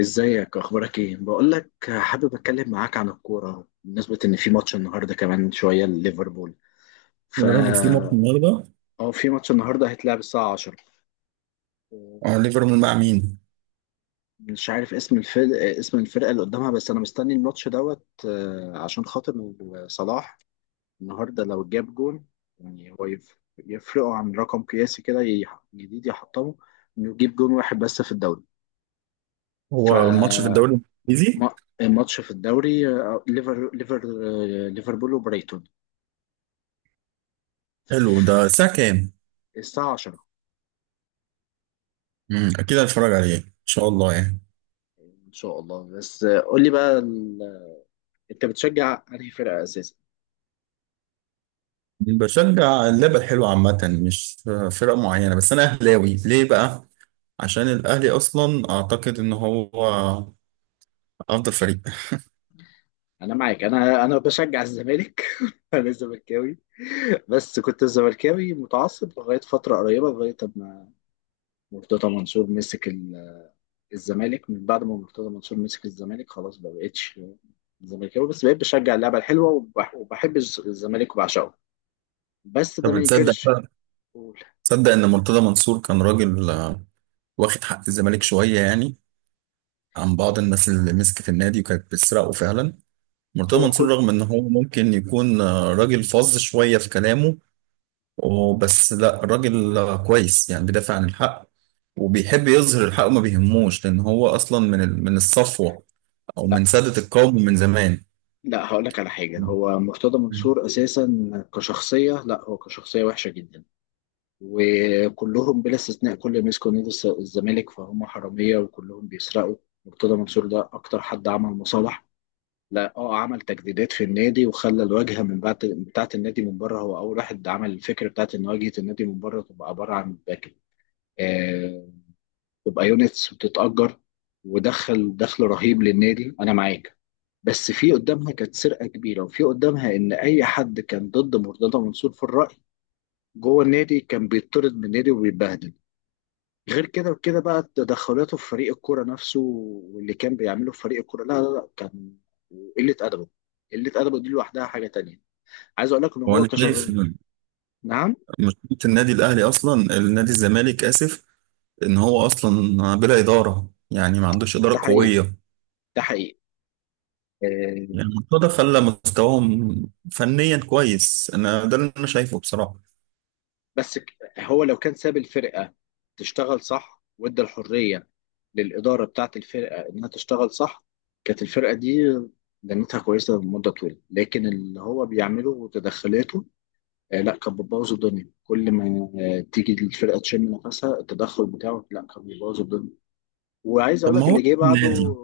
ازيك، اخبارك ايه؟ بقول لك حابب اتكلم معاك عن الكوره، بالنسبه ان في ماتش النهارده كمان شويه لليفربول. يا راجل في ماتش فا النهارده. اه، في ماتش النهارده، هيتلعب الساعه 10. ليفربول مع مين؟ مش عارف اسم الفرقه اللي قدامها، بس انا مستني الماتش دوت. عشان خاطر صلاح النهارده لو جاب جون. يعني هو يفرقوا عن رقم قياسي كده، جديد يحطمه، انه يجيب جون واحد بس في الدوري. ف هو ماتش في الدوري الانجليزي. الماتش في الدوري. ليفربول وبريتون. حلو ده، الساعة كام؟ الساعة 10، اكيد هتفرج عليه ان شاء الله يعني. إن شاء الله. بس قول لي بقى أنت بتشجع أنهي فرقة أساسا؟ بشجع اللعبة الحلوة عامة، مش فرق معينة. بس انا اهلاوي ليه بقى؟ عشان الاهلي اصلا اعتقد ان هو افضل فريق. أنا معاك. أنا بشجع الزمالك. أنا زملكاوي، بس كنت زملكاوي متعصب لغاية فترة قريبة، لغاية ما مرتضى منصور مسك الزمالك. من بعد ما مرتضى منصور مسك الزمالك، خلاص ما بقتش زملكاوي، بس بقيت بشجع اللعبة الحلوة وبحب الزمالك وبعشقه. بس ده ما طب تصدق ينكرش. بقى، قول. تصدق ان مرتضى منصور كان راجل واخد حق الزمالك شوية يعني، عن بعض الناس اللي مسكت النادي وكانت بتسرقه فعلا. مرتضى هو منصور كل رغم ان هو ممكن يكون راجل فظ شوية في كلامه وبس، لا راجل كويس يعني، بيدافع عن الحق وبيحب يظهر الحق وما بيهموش، لان هو اصلا من الصفوة او من سادة القوم من زمان. لا، هقول لك على حاجة. هو مرتضى منصور أساسا كشخصية، لا، هو كشخصية وحشة جدا. وكلهم بلا استثناء كل ما يمسكوا نادي الزمالك فهم حرامية وكلهم بيسرقوا. مرتضى منصور ده أكتر حد عمل مصالح. لا عمل تجديدات في النادي، وخلى الواجهة من بعد بتاعة النادي من بره. هو أول واحد عمل الفكرة بتاعة إن واجهة النادي من بره تبقى عبارة عن باك. آه تبقى يونتس بتتأجر، ودخل دخل رهيب للنادي. أنا معاك، بس في قدامها كانت سرقة كبيرة، وفي قدامها إن أي حد كان ضد مرتضى منصور في الرأي جوه النادي كان بيطرد من النادي وبيتبهدل. غير كده وكده بقى تدخلاته في فريق الكورة نفسه، واللي كان بيعمله في فريق الكورة، لا لا لا، كان قلة أدبه. قلة أدبه دي لوحدها حاجة تانية. عايز أقول لك إن هو وانا شايف كشغل. إن نعم. مشكله النادي الاهلي اصلا، النادي الزمالك اسف، ان هو اصلا بلا اداره، يعني ما عندوش ده اداره حقيقي، قويه. ده حقيقي. آه، يعني مرتضى خلى مستواهم فنيا كويس، انا ده اللي انا شايفه بصراحه. بس هو لو كان ساب الفرقة تشتغل صح، وادى الحرية للإدارة بتاعة الفرقة إنها تشتغل صح، كانت الفرقة دي دنيتها كويسة لمدة طويلة. لكن اللي هو بيعمله وتدخلاته، لا، كان بتبوظ الدنيا. كل ما تيجي الفرقة تشم نفسها، التدخل بتاعه، لا، كان بيبوظ الدنيا. وعايز طب أقول ما لك، هو اللي جه النادي. بعده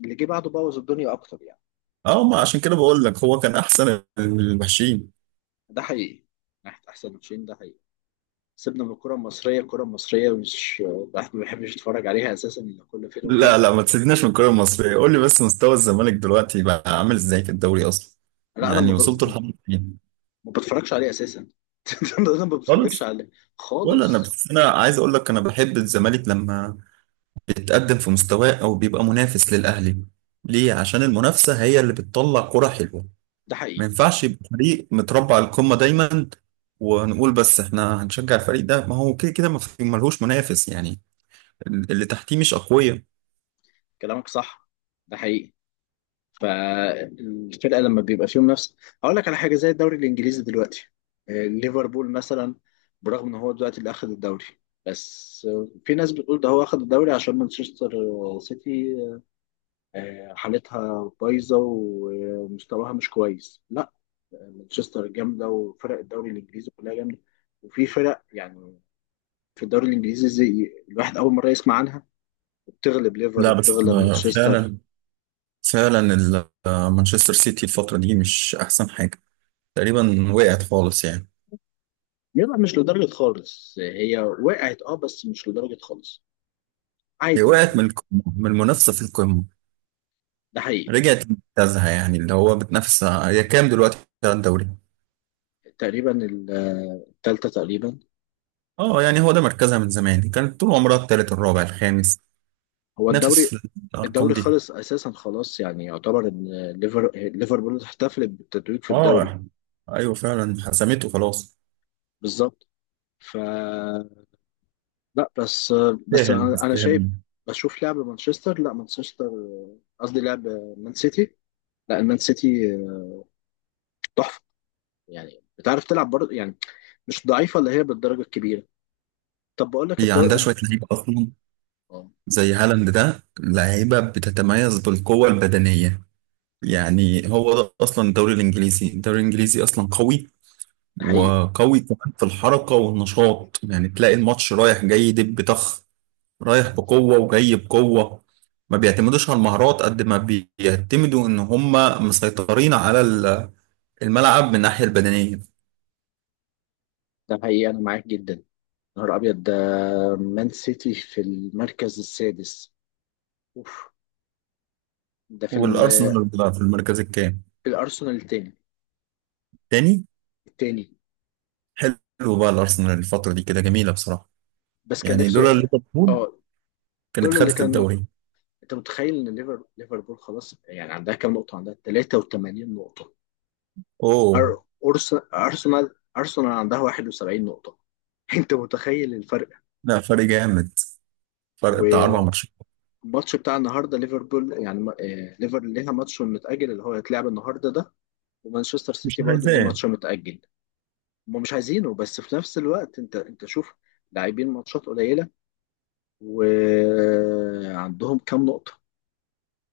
اللي جه بعده بوظ الدنيا أكتر يعني. اه ما عشان كده بقول لك هو كان احسن المحشين. ده حقيقي. ناحية أحسن ماتشين، ده حقيقي. سيبنا من الكرة المصرية مش الواحد ما بيحبش يتفرج عليها أساسا، إلا كل فين وفين. لا لا ما تسيبناش من الكرة المصرية. قول لي بس مستوى الزمالك دلوقتي بقى عامل ازاي في الدوري اصلا؟ لا، أنا يعني وصلت لحد فين؟ ما بتفرجش عليها أساسا. أنا ما بتفرجش خالص؟ عليها ولا انا، خالص. بس انا عايز اقول لك انا بحب الزمالك لما بيتقدم في مستواه او بيبقى منافس للاهلي. ليه؟ عشان المنافسة هي اللي بتطلع كرة حلوة. ده ما حقيقي. ينفعش يبقى فريق متربع على القمة دايما ونقول بس احنا هنشجع الفريق ده، ما هو كده كده ما في- ملهوش منافس يعني، اللي تحتيه مش اقوياء. كلامك صح، ده حقيقي. فالفرقة لما بيبقى فيهم نفس. هقول لك على حاجة، زي الدوري الإنجليزي دلوقتي. ليفربول مثلا، برغم إن هو دلوقتي اللي أخذ الدوري، بس في ناس بتقول ده هو أخذ الدوري عشان مانشستر سيتي حالتها بايظة ومستواها مش كويس. لا، مانشستر جامده، وفرق الدوري الانجليزي كلها جامده. وفي فرق يعني في الدوري الانجليزي زي الواحد اول مره يسمع عنها، وبتغلب ليفر لا بس وبتغلب مانشستر. فعلا، فعلا مانشستر سيتي الفترة دي مش أحسن حاجة، تقريبا وقعت خالص يعني. يبقى مش لدرجه خالص. هي وقعت، اه، بس مش لدرجه خالص، هي عادي وقعت من يعني. القمة، من المنافسة في القمة، ده حقيقي. رجعت لمركزها. يعني اللي هو بتنافس، هي كام دلوقتي على الدوري؟ تقريبا التالتة تقريبا. اه، يعني هو ده مركزها من زمان، كانت طول عمرها التالت الرابع الخامس، هو تنافس الدوري في الأرقام الدوري دي. خلص اساسا. خلاص يعني يعتبر ان ليفربول احتفلت بالتتويج في الدوري. اه، ايوه فعلا حسمته خلاص، بالظبط. ف لا، بس، بس تستاهل انا أنا شايف. تستاهل. بشوف لعب مانشستر، لا، مانشستر قصدي، لعب مان سيتي، لا، المان سيتي تحفه. يعني بتعرف تلعب برضه يعني، مش ضعيفه اللي هي بالدرجه الكبيره. طب بقول لك هي عندها الدوري. شوية لعيبة أصلا، اه، زي هالاند ده لعيبة بتتميز بالقوة البدنية. يعني هو ده اصلا الدوري الانجليزي، الدوري الانجليزي اصلا قوي، ده حقيقي، وقوي كمان في الحركه والنشاط. يعني تلاقي الماتش رايح جاي دب طخ، رايح بقوه وجاي بقوه. ما بيعتمدوش على المهارات قد ما بيعتمدوا ان هم مسيطرين على الملعب من الناحيه البدنيه. ده حقيقي. انا معاك جدا، يا نهار ابيض ده! مان سيتي في المركز السادس. اوف! ده في والارسنال بقى في المركز الكام؟ في الارسنال التاني. تاني؟ التاني. حلو بقى، الارسنال الفتره دي كده جميله بصراحه. بس كان يعني لولا نفسه. ليفربول اه، كانت دول اللي خدت كانوا. الدوري. انت متخيل ان ليفربول، خلاص يعني، عندها كام نقطه؟ عندها 83 نقطه. اوه. أرسنال عندها 71 نقطة. أنت متخيل الفرق؟ لا فرق جامد، فرق بتاع اربع والماتش ماتشات. بتاع النهاردة، ليفربول يعني ما- آه، ليفر ليها ماتش متأجل اللي هو هيتلعب النهاردة ده. ومانشستر مش سيتي برضو ليه عايزاه. ماتش متأجل. هم مش عايزينه، بس في نفس الوقت، أنت شوف، لاعبين ماتشات قليلة وعندهم كام نقطة.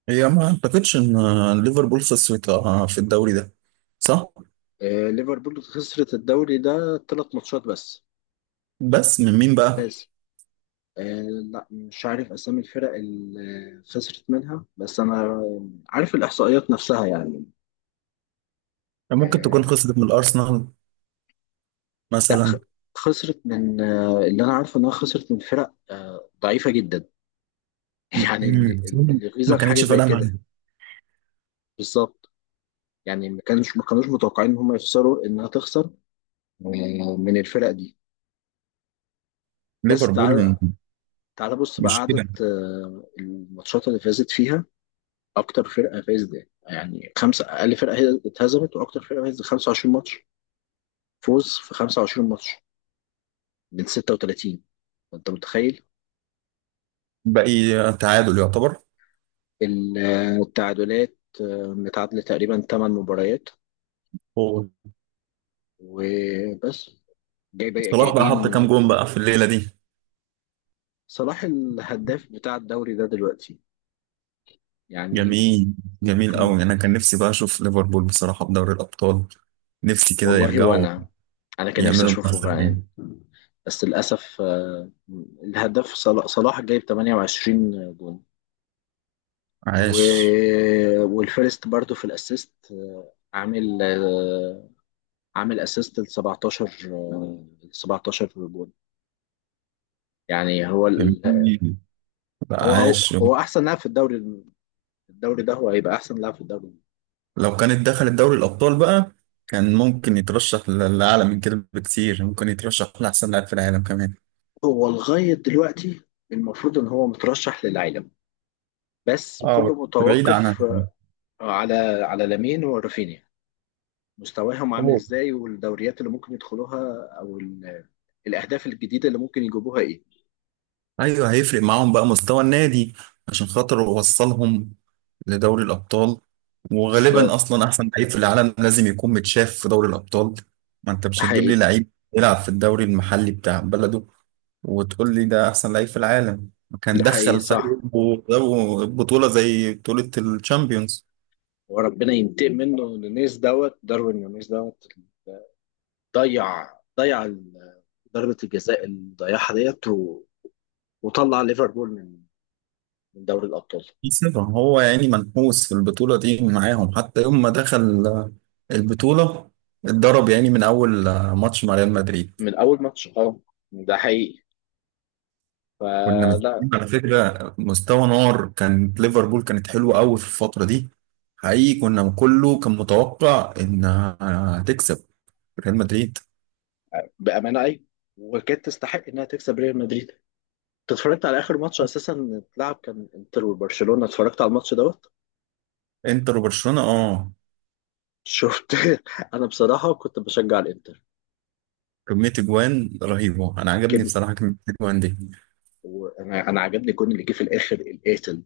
هي ما اعتقدش ان ليفربول خسرت في الدوري ده، صح؟ ليفربول خسرت الدوري ده ثلاث ماتشات بس. بس من مين بقى؟ آه لا، مش عارف اسامي الفرق اللي خسرت منها، بس انا عارف الاحصائيات نفسها يعني. ممكن تكون آه خسرت من الارسنال لا، مثلا. خسرت من، اللي انا عارفه انها خسرت من فرق ضعيفه جدا. يعني اللي مم. اللي ما يغيظك حاجه كانتش زي فارقه مع كده. بالظبط. يعني ما كانوش متوقعين ان هم يخسروا، انها تخسر من الفرق دي. بس تعال، ليفربول. تعال بص بقى مشكله. عدد الماتشات اللي فازت فيها. اكتر فرقه فازت يعني خمسه. اقل فرقه هي اتهزمت، واكتر فرقه فازت 25 ماتش. فوز في 25 ماتش من 36. انت متخيل؟ باقي تعادل يعتبر؟ ال- التعادلات متعادله تقريبا 8 مباريات هو وبس. جايب، صلاح بقى حط كام جايبين جون بقى في الليله دي؟ صلاح الهداف بتاع الدوري ده دلوقتي يعني، جميل، جميل المفروض. قوي. انا كان نفسي بقى اشوف ليفربول بصراحه في دوري الابطال، نفسي كده والله يرجعوا وانا، انا كان نفسي يعملوا اشوفه منافسه. فعلا. بس للاسف الهداف صلاح جايب 28 جون، و... عاش، والفيرست برضو في الاسيست، عامل اسيست ل 17. آه، 17 جول. يعني هو ال... جميل بقى، هو هو عاش. هو احسن لاعب في الدوري. الدوري ده هو هيبقى احسن لاعب في الدوري. لو كانت دخلت دوري الأبطال بقى، كان ممكن يترشح لأعلى من كده بكتير، ممكن يترشح لأحسن لاعب في العالم كمان. هو لغايه دلوقتي المفروض ان هو مترشح للعالم، بس اه كله بس بعيد عنها. متوقف على على لامين ورافينيا، مستواهم عامل عموما ازاي، والدوريات اللي ممكن يدخلوها، او الاهداف الجديده اللي ممكن يجيبوها ايه. أيوه هيفرق معاهم بقى مستوى النادي، عشان خاطر وصلهم لدوري الأبطال. وغالبا بالظبط. أصلا أحسن لعيب في العالم لازم يكون متشاف في دوري الأبطال. ما أنت ده مش هتجيب لي حقيقي، لعيب يلعب في الدوري المحلي بتاع بلده وتقول لي ده أحسن لعيب في العالم. كان ده حقيقي. دخل صح. فريقه بطولة زي بطولة الشامبيونز. وربنا ينتقم منه نونيز دوت، داروين نونيز دوت. ضيع ضربة الجزاء اللي ضيعها ديت، وطلع ليفربول من دوري الأبطال. سيبهم، هو يعني منحوس في البطولة دي معاهم. حتى يوم ما دخل البطولة اتضرب، يعني من أول ماتش مع ريال مدريد. من أول ماتش، اه، ده حقيقي. كنا فلا. مستنيين على فكرة مستوى نار، كانت ليفربول كانت حلوة قوي في الفترة دي حقيقي. كنا كله كان متوقع إنها هتكسب ريال مدريد. بأمانة، أي. وكانت تستحق إنها تكسب ريال مدريد. أنت اتفرجت على آخر ماتش أساسا اتلعب؟ كان إنتر وبرشلونة. اتفرجت على الماتش دوت؟ انتر وبرشلونة اه، شفت؟ أنا بصراحة كنت بشجع الإنتر. كمية اجوان رهيبة، انا عجبني كم. بصراحة كمية اجوان دي. وأنا عجبني الجون اللي جه في الآخر القاتل،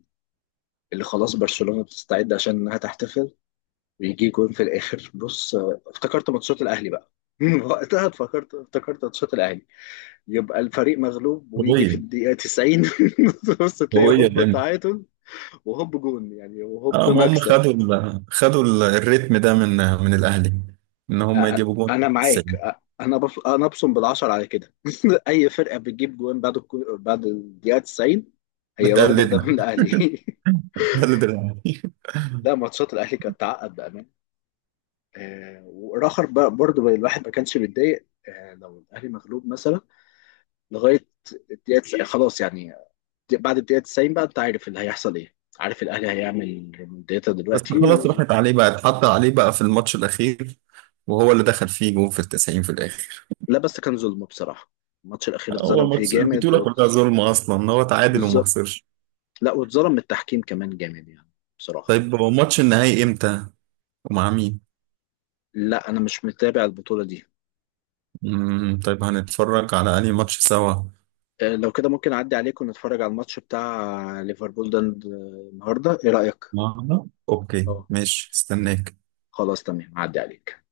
اللي خلاص برشلونة بتستعد عشان إنها تحتفل، بيجي جون في الاخر. بص، افتكرت ماتشات الاهلي بقى. وقتها افتكرت ماتشات الاهلي. يبقى الفريق مغلوب، ويجي في قوية، الدقيقه 90، بص، تلاقي قوية. هوب، تعادل، وهوب جون يعني، وهوب اه ما هم مكسب. خدوا الريتم ده من من الاهلي، ان هم يجيبوا جون في انا معاك. التسعين. انا انا ابصم بالعشر على كده. اي فرقه بتجيب جون بعد بعد الدقيقه 90، هي واخده ده من بتقلدنا، الاهلي. بتقلد الاهلي. لا، ماتشات الاهلي كانت تعقد بامان. والاخر بقى برضه الواحد ما كانش بيتضايق لو الاهلي مغلوب مثلا لغايه الدقيقه. خلاص يعني، بعد الدقيقه 90 بقى، انت عارف اللي هيحصل ايه، عارف، الاهلي هيعمل ريمونتادا بس دلوقتي، خلاص و... راحت عليه بقى، اتحط عليه بقى في الماتش الاخير، وهو اللي دخل فيه جون في التسعين في الاخر. لا، بس كان ظلم بصراحه. الماتش الاخير هو اتظلم فيه الماتش جامد، البطوله كلها ظلم اصلا، ان هو تعادل وما بالظبط. خسرش. لا، واتظلم من التحكيم كمان جامد يعني، بصراحه. طيب هو ماتش النهائي امتى؟ ومع مين؟ لا، انا مش متابع البطوله دي. طيب هنتفرج على انهي ماتش سوا؟ لو كده ممكن اعدي عليكم نتفرج على الماتش بتاع ليفربول ده النهارده، ايه رايك؟ معنا اوكي اه، ماشي، استناك. خلاص، تمام، اعدي عليك.